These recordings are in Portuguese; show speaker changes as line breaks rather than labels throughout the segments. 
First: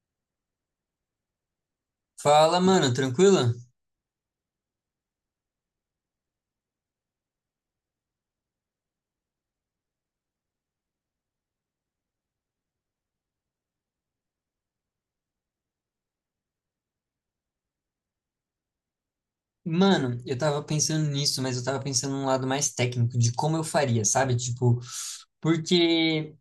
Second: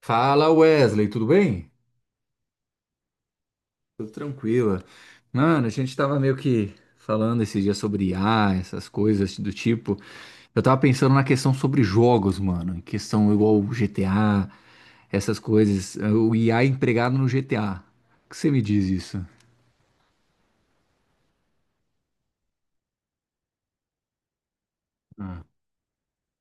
Fala Wesley, tudo bem?
Fala, mano, tranquila.
Tudo tranquila. Mano, a gente tava meio que falando esse dia sobre IA, essas coisas do tipo. Eu tava pensando na questão sobre jogos, mano. Questão igual o GTA, essas coisas. O IA empregado no GTA. O que você me diz isso?
Mano, eu tava pensando nisso, mas eu tava pensando num lado mais técnico de como eu faria, sabe? Tipo,
Ah,
porque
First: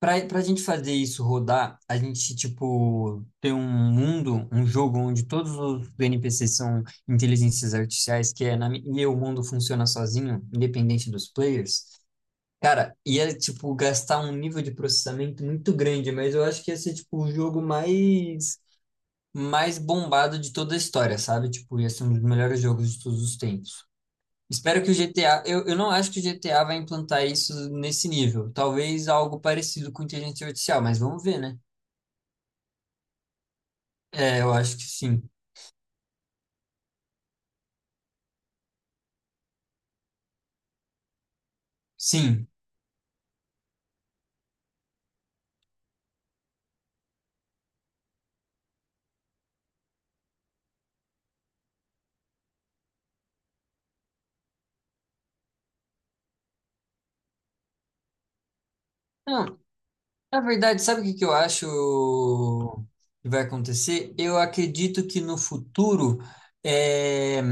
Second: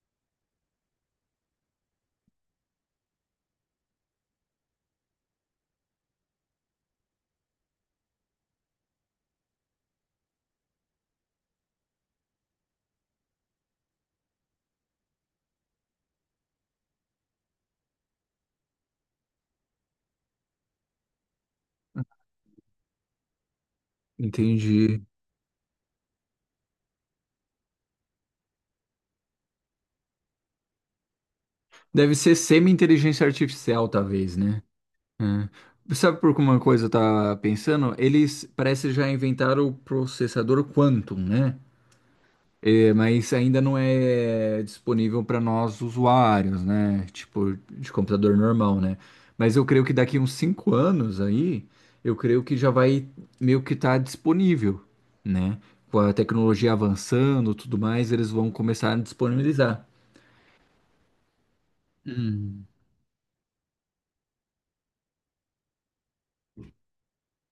pra gente fazer isso rodar, a gente, tipo, ter um mundo, um jogo onde todos os NPCs são inteligências artificiais, que é na, mi- e o mundo funciona sozinho, independente dos players. Cara, ia, tipo, gastar um nível de processamento muito grande, mas eu acho que ia ser, tipo, o jogo mais bombado de toda a história, sabe? Tipo, ia ser um dos melhores jogos de todos os tempos. Espero que o
entendi.
GTA. Eu não acho que o GTA vai implantar isso nesse nível. Talvez algo parecido com inteligência artificial, mas vamos ver, né?
Deve ser semi-inteligência artificial, talvez,
É, eu
né?
acho que sim.
É. Sabe por que uma coisa eu tava pensando? Eles parece já inventaram o processador Quantum, né?
Sim.
É, mas ainda não é disponível para nós usuários, né? Tipo, de computador normal, né? Mas eu creio que daqui uns 5 anos aí, eu creio que já vai meio que estar disponível, né? Com a tecnologia avançando, tudo mais, eles vão começar a
Não,
disponibilizar.
na verdade, sabe o que que eu acho
Hum.
que vai acontecer? Eu acredito que no futuro. é,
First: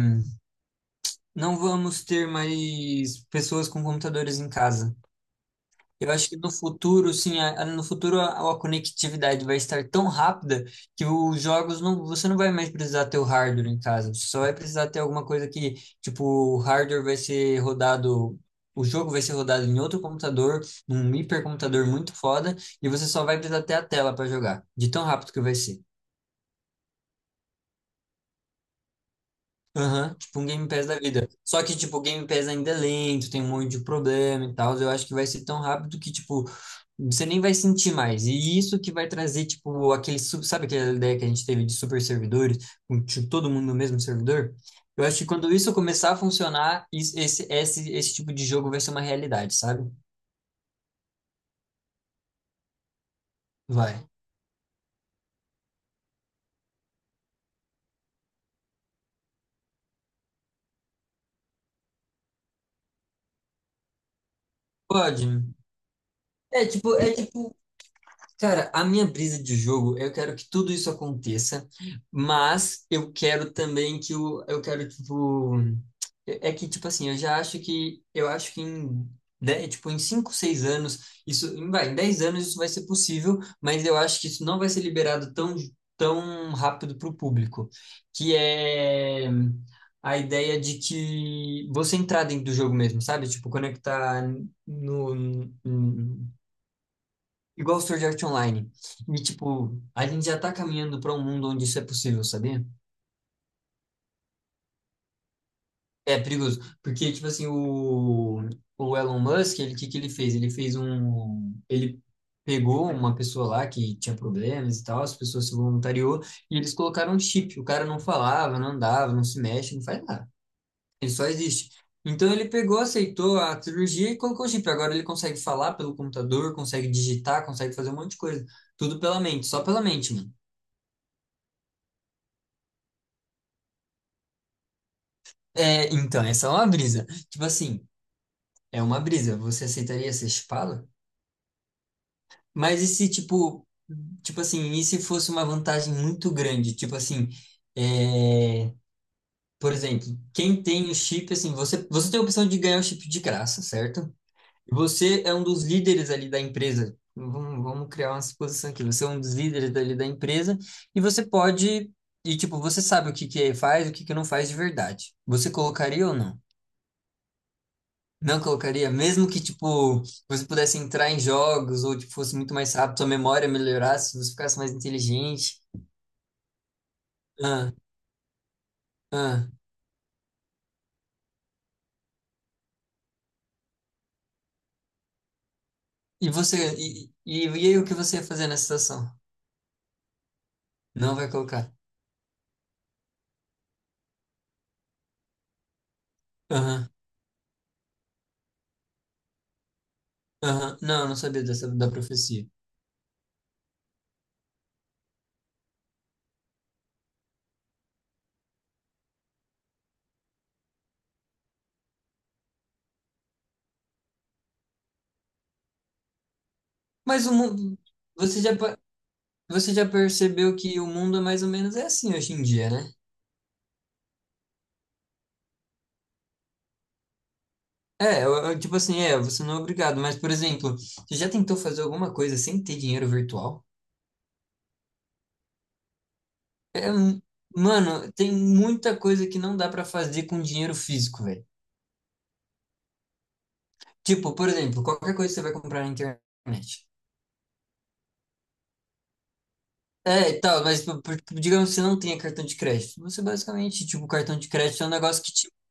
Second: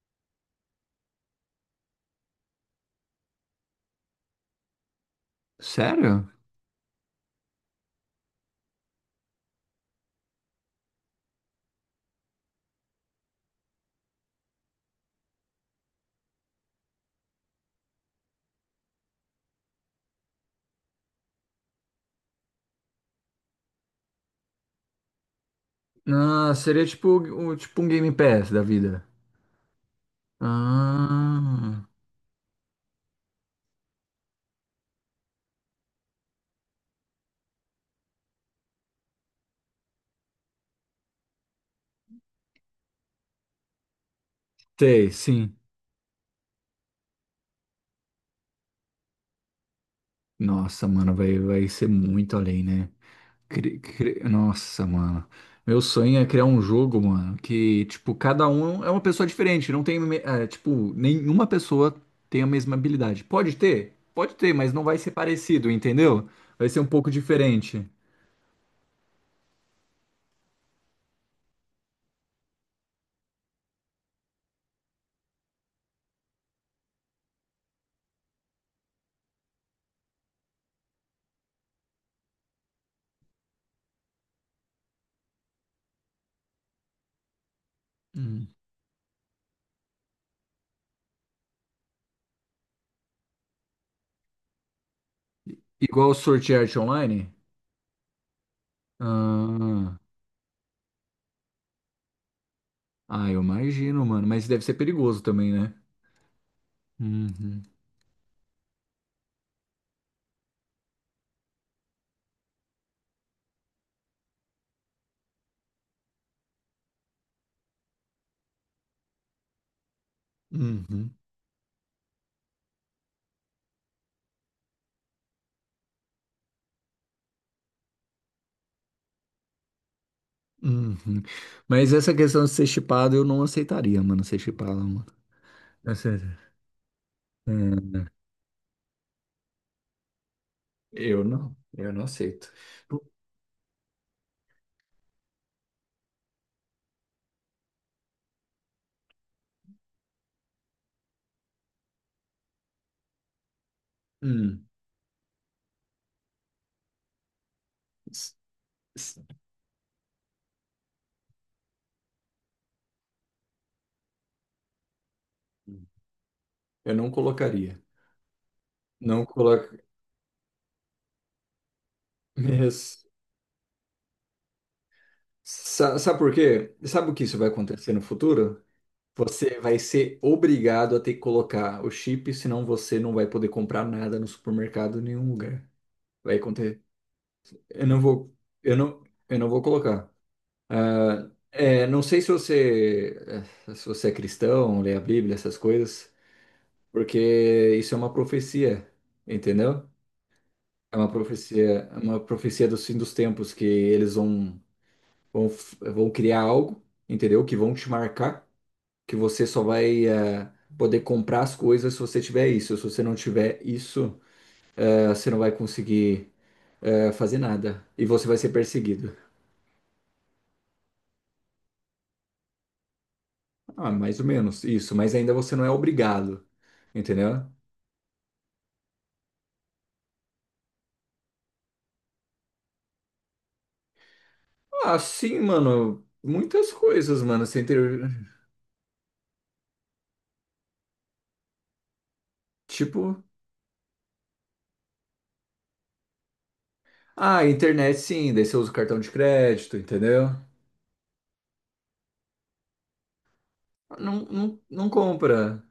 Não vamos ter mais pessoas com computadores em casa. Eu acho
Sério?
que no futuro, sim, no futuro a conectividade vai estar tão rápida que os jogos não, você não vai mais precisar ter o hardware em casa. Você só vai precisar ter alguma coisa que, tipo, o hardware vai ser rodado, o jogo vai ser rodado em outro computador, num hipercomputador muito foda, e você só vai precisar ter a tela para jogar, de tão rápido que vai ser.
Ah, seria tipo, tipo um Game Pass da vida.
Aham, tipo um Game Pass da vida. Só que,
Ah,
tipo, o Game Pass ainda é lento, tem um monte de problema e tal. Eu acho que vai ser tão rápido que, tipo, você nem vai sentir mais. E isso que vai trazer, tipo, aquele, sabe aquela ideia que a gente teve de super servidores, com tipo, todo mundo no mesmo servidor? Eu
sei,
acho que quando
sim.
isso começar a funcionar, esse tipo de jogo vai ser uma realidade, sabe?
Nossa, mano, vai ser muito além, né?
Vai.
Nossa, mano. Meu sonho é criar um jogo, mano, que, tipo, cada um é uma pessoa diferente. Não tem, é, tipo, nenhuma pessoa tem a mesma habilidade. Pode ter? Pode ter, mas não vai ser
Pode.
parecido, entendeu? Vai ser um pouco
É tipo,
diferente.
cara, a minha brisa de jogo, eu quero que tudo isso aconteça, mas eu quero também que o, eu quero, tipo, é que, tipo assim, eu já acho que, eu acho que tipo, em 5, 6 anos, em 10 anos isso vai ser possível, mas eu acho que isso não vai ser liberado tão, tão rápido para o público, que
Hum.
é a ideia de que você entrar dentro do jogo mesmo, sabe? Tipo, conectar no,
Igual o Sword Art Online?
igual Sword Art Online. E, tipo,
Ah,
a gente já tá caminhando para um mundo onde isso é possível, sabia?
ah, eu imagino, mano. Mas deve ser perigoso também, né?
É perigoso. Porque, tipo assim,
Uhum,
o Elon Musk, ele, o que que ele fez? Ele pegou uma pessoa lá que tinha problemas e tal, as pessoas se voluntariou, e eles colocaram um chip. O cara não falava, não andava, não se mexe, não faz nada.
uhum,
Ele só existe. Então ele pegou, aceitou a cirurgia e colocou o chip. Agora ele consegue falar pelo computador, consegue digitar, consegue fazer um monte de coisa. Tudo pela mente, só pela mente, mano.
uhum. Mas essa questão de ser chipado, eu não aceitaria, mano, ser chipado, mano.
É, então,
Aceita.
essa é uma brisa. Tipo assim,
É.
é uma brisa. Você aceitaria ser chipado?
Eu não aceito.
Mas e se, tipo, tipo assim, e se fosse uma vantagem muito grande? Tipo assim, é, por exemplo, quem tem o chip, assim, você tem a opção de ganhar o chip de graça, certo?
Hum,
E você é um dos líderes ali da empresa. Vamos criar uma
s-
suposição aqui. Você é
s-
um dos líderes ali da empresa e você pode, e tipo, você sabe o que que faz, e o que que não faz de verdade. Você colocaria ou não?
eu não colocaria.
Não colocaria,
Não
mesmo que,
coloca.
tipo, você pudesse entrar em jogos ou, tipo, fosse muito mais rápido,
Mas,
sua memória melhorasse, você ficasse mais inteligente.
sabe por quê? Sabe o que isso vai
Ah,
acontecer no futuro?
ah.
Você vai ser obrigado a ter que colocar o chip, senão você não vai poder comprar nada no supermercado em nenhum lugar. Vai acontecer.
E aí o
Eu
que
não
você ia
vou,
fazer nessa
eu não,
situação?
eu não vou colocar.
Não vai
Ah,
colocar.
é, não sei se você, se você é cristão, lê a Bíblia, essas coisas,
Aham,
porque isso é uma profecia, entendeu?
aham. Não, eu não sabia dessa, da
É uma
profecia.
profecia do fim dos tempos, que eles vão criar algo, entendeu? Que vão te marcar, que você só vai poder comprar as coisas se você tiver isso. Se você não tiver isso, você não vai conseguir
Mas o
fazer
mundo,
nada. E você vai
você
ser
já, pa-
perseguido.
você já percebeu que o mundo é mais ou menos é assim hoje em dia, né?
Ah, mais ou menos isso, mas ainda você não é obrigado, entendeu?
É, tipo assim, é, você não é obrigado, mas, por exemplo, você já tentou fazer alguma coisa sem ter dinheiro virtual?
Ah, sim, mano. Muitas
É,
coisas, mano. Você inter...
mano, tem muita coisa que não dá pra fazer com dinheiro físico, velho.
Tipo,
Tipo, por exemplo, qualquer coisa que você vai comprar na internet.
ah, internet sim, daí você usa o cartão de crédito, entendeu?
É, e tal, mas tipo, digamos que você não tenha cartão de crédito. Você basicamente, tipo, o
Não,
cartão de
não,
crédito é
não
um negócio que te.
compra.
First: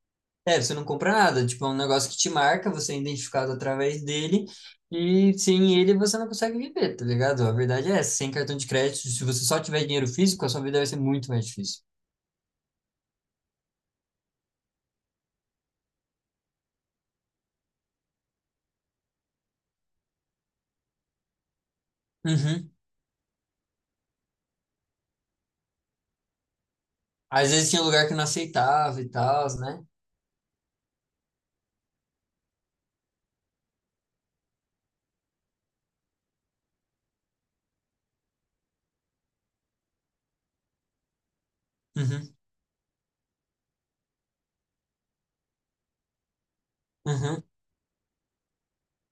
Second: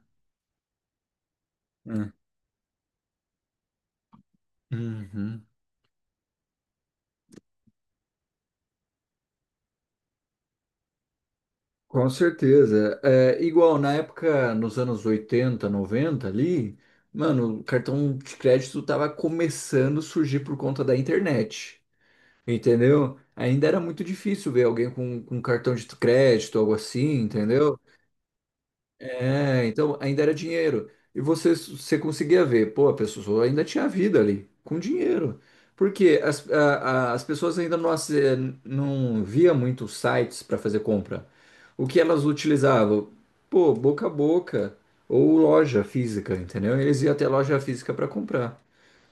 É, você não compra nada. Tipo, é um negócio
Né?
que te marca, você é identificado através dele. E
Uhum.
sem ele você não consegue viver, tá ligado? A verdade é essa. Sem cartão de crédito, se você só tiver dinheiro físico, a sua vida vai ser muito mais difícil.
Com certeza. É, é igual na época, nos anos 80, 90 ali, mano, o cartão de crédito tava começando a surgir por conta da internet.
Uhum.
Entendeu? Ainda era muito difícil ver alguém com cartão de crédito, algo assim,
Às vezes
entendeu?
tinha lugar que não aceitava e tal,
É,
né?
então ainda era dinheiro. E você conseguia ver, pô, a pessoa ainda tinha vida ali, com dinheiro. Porque as pessoas ainda não, não via muitos sites para fazer compra. O que elas
Uhum.
utilizavam? Pô, boca a boca ou loja física, entendeu? Eles iam até
Uhum.
loja física para comprar,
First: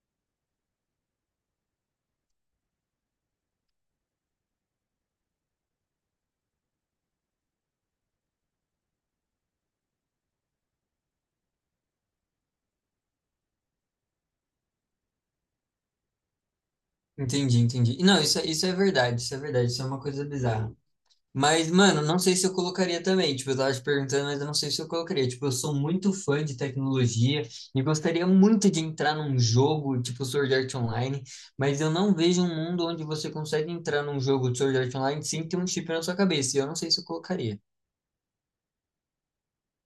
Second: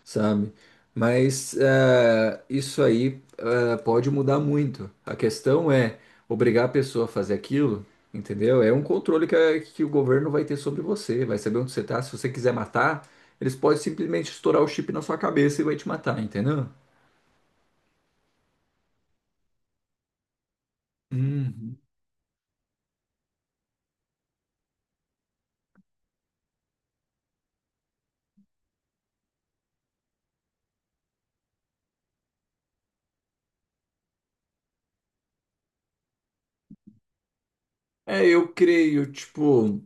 sabe? Mas isso aí pode mudar muito. A questão é obrigar a pessoa a fazer aquilo, entendeu? É um controle que, que o governo vai ter sobre você, vai saber onde você tá. Se você quiser matar, eles podem simplesmente estourar o chip na sua cabeça e vai te matar, entendeu?
Entendi, entendi. Não, isso, isso é verdade, isso é verdade, isso é uma coisa bizarra. Mas,
Uhum.
mano, não sei se eu colocaria também. Tipo, eu tava te perguntando, mas eu não sei se eu colocaria. Tipo, eu sou muito fã de tecnologia e gostaria muito de entrar num jogo, tipo Sword Art Online, mas eu não vejo um mundo onde você consegue entrar num jogo de Sword Art Online sem ter um chip na sua cabeça. E eu não sei se eu colocaria.
É, eu creio, tipo,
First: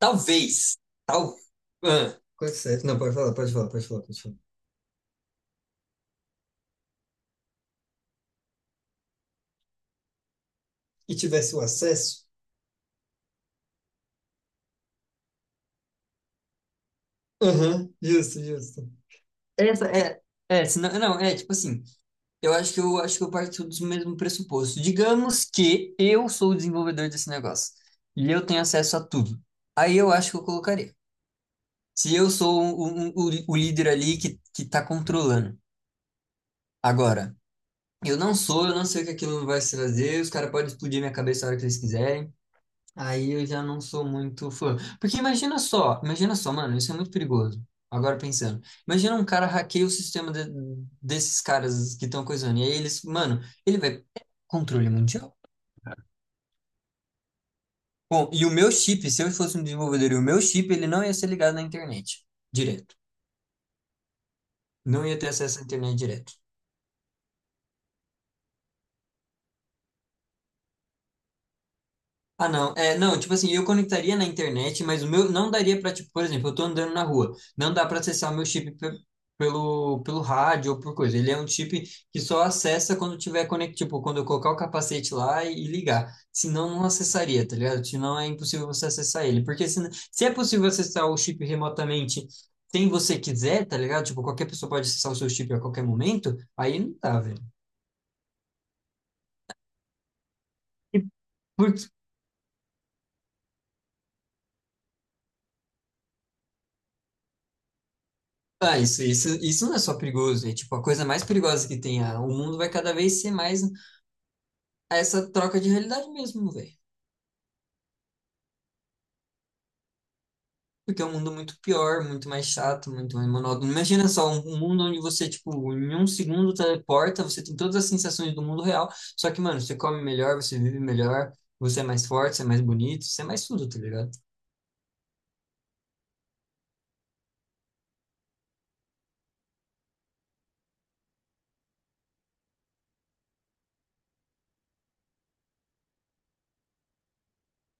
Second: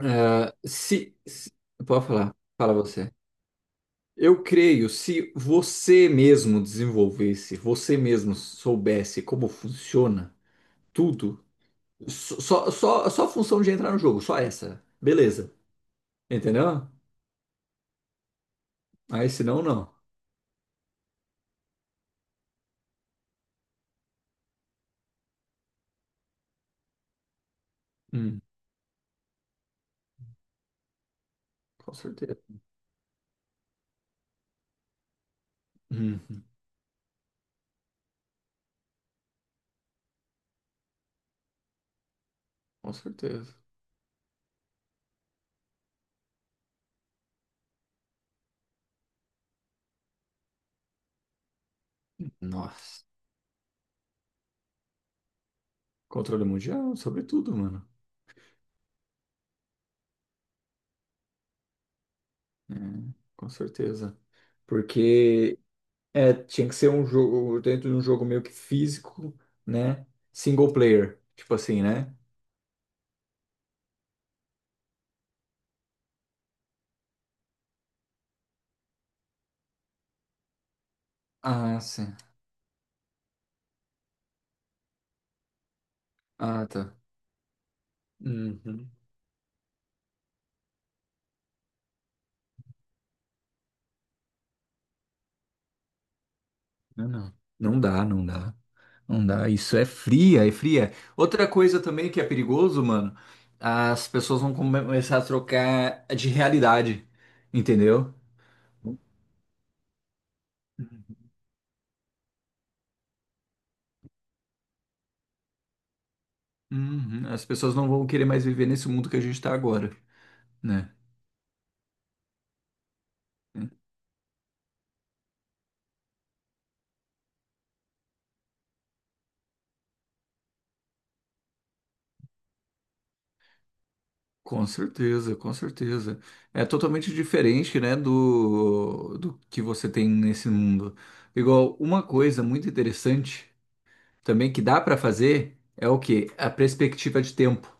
eh, se,
tal.
se- Pode
Ah,
falar,
coisa
fala
certa. Não,
você.
pode falar, pode falar, pode falar, pode falar.
Eu creio, se você mesmo desenvolvesse, você mesmo soubesse como funciona,
E
tudo.
tivesse o acesso?
Só a função de entrar no jogo, só essa. Beleza. Entendeu?
Aham, justo, justo.
Aí se não,
Essa
não.
é, senão, não, é tipo assim, eu acho que eu parto do mesmo pressuposto. Digamos que eu sou o desenvolvedor desse negócio e
Hum,
eu tenho acesso a tudo. Aí eu acho que eu colocaria.
com
Se eu
certeza.
sou o líder ali que tá controlando.
Uhum,
Agora, eu não sei o que aquilo vai se fazer, os caras podem explodir minha cabeça a hora que eles quiserem.
com
Aí eu
certeza.
já não sou muito fã. Imagina só, mano, isso é muito perigoso. Agora pensando. Imagina um cara hackeia o sistema de- desses caras que estão coisando. E aí eles,
Nossa.
mano, ele vai. Controle mundial.
Controle mundial, sobretudo, mano.
Bom, se eu fosse um desenvolvedor, e o meu chip, ele não ia ser ligado na internet
É,
direto.
com certeza.
Não ia ter
Porque
acesso à internet direto.
é, tinha que ser um jogo dentro de um jogo meio que físico, né? Single player. Tipo assim, né?
Ah, não. É, não, tipo assim, eu conectaria na internet, mas o meu não daria pra, tipo, por exemplo, eu tô andando na rua, não dá pra acessar o meu chip pelo rádio ou por coisa. Ele é um
Ah,
chip
sim.
que só acessa quando tiver conect, tipo, quando eu colocar o capacete lá e ligar.
Ah,
Senão não
tá.
acessaria, tá ligado? Senão é impossível você
Uhum.
acessar ele. Porque se é possível acessar o chip remotamente sem você quiser, tá ligado? Tipo, qualquer pessoa pode acessar o seu chip a qualquer momento, aí não
Não,
dá,
não.
velho.
Não dá, não dá. Não dá, isso é fria, é fria. Outra coisa também que é perigoso, mano, as pessoas vão começar a trocar de realidade, entendeu?
Ah, isso não é só perigoso, é tipo a coisa mais perigosa que tem. Ah, o mundo vai cada vez ser mais essa troca de realidade mesmo, velho.
Uhum. As pessoas não vão querer mais viver nesse mundo que a gente tá agora, né?
Porque é um mundo muito pior, muito mais chato, muito mais monótono. Imagina só um mundo onde você, tipo, em um segundo teleporta, você tem todas as sensações do mundo real, só que, mano, você come melhor, você vive melhor, você é mais forte, você é mais bonito, você é mais tudo, tá ligado?
Com certeza, com certeza. É totalmente diferente, né, do que você tem nesse mundo. Igual, uma coisa muito interessante também que dá pra fazer é o quê? A perspectiva de tempo.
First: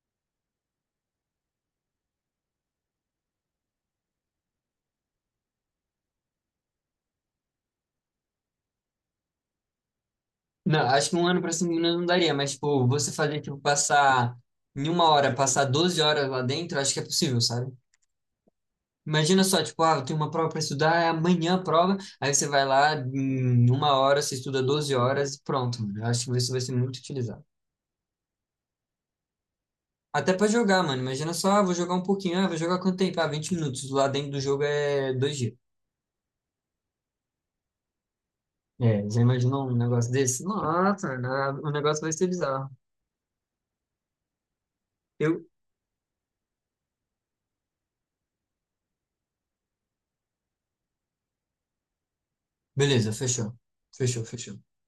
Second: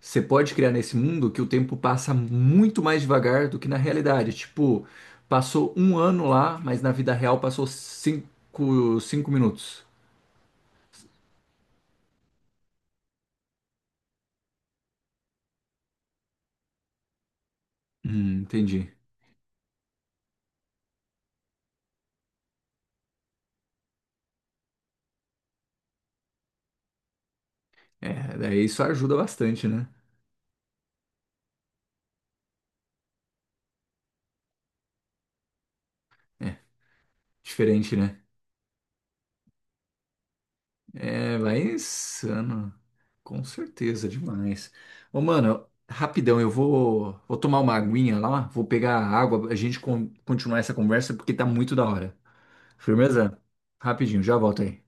Você pode criar nesse mundo que o tempo passa muito mais devagar do que na realidade. Tipo, passou um ano lá, mas na vida real passou 5 minutos.
Não, acho que um ano pra cima não daria, mas, tipo, você fazer, tipo, passar em uma hora, passar 12 horas lá dentro, acho que é possível, sabe?
Entendi.
Imagina só, tipo, ah, eu tenho uma prova para estudar, é amanhã a prova, aí você vai lá, em uma hora, você estuda 12 horas e pronto, mano. Eu acho que isso vai ser muito utilizado.
É, daí isso ajuda bastante, né?
Até para jogar, mano. Imagina só, ah, vou jogar um pouquinho, ah, vou jogar quanto tempo? Ah, 20 minutos. Lá dentro do jogo é dois dias.
É, diferente, né?
É, já imaginou um negócio desse? Nossa, mano,
É, vai
ah, o negócio vai ser bizarro.
insano. Com certeza, demais. Ô,
Eu...
mano, rapidão, vou tomar uma aguinha lá, vou pegar a água, a gente continuar essa conversa porque tá muito da hora.
Beleza,
Firmeza?
fechou.
Rapidinho,
Fechou,
já
fechou.
volto aí.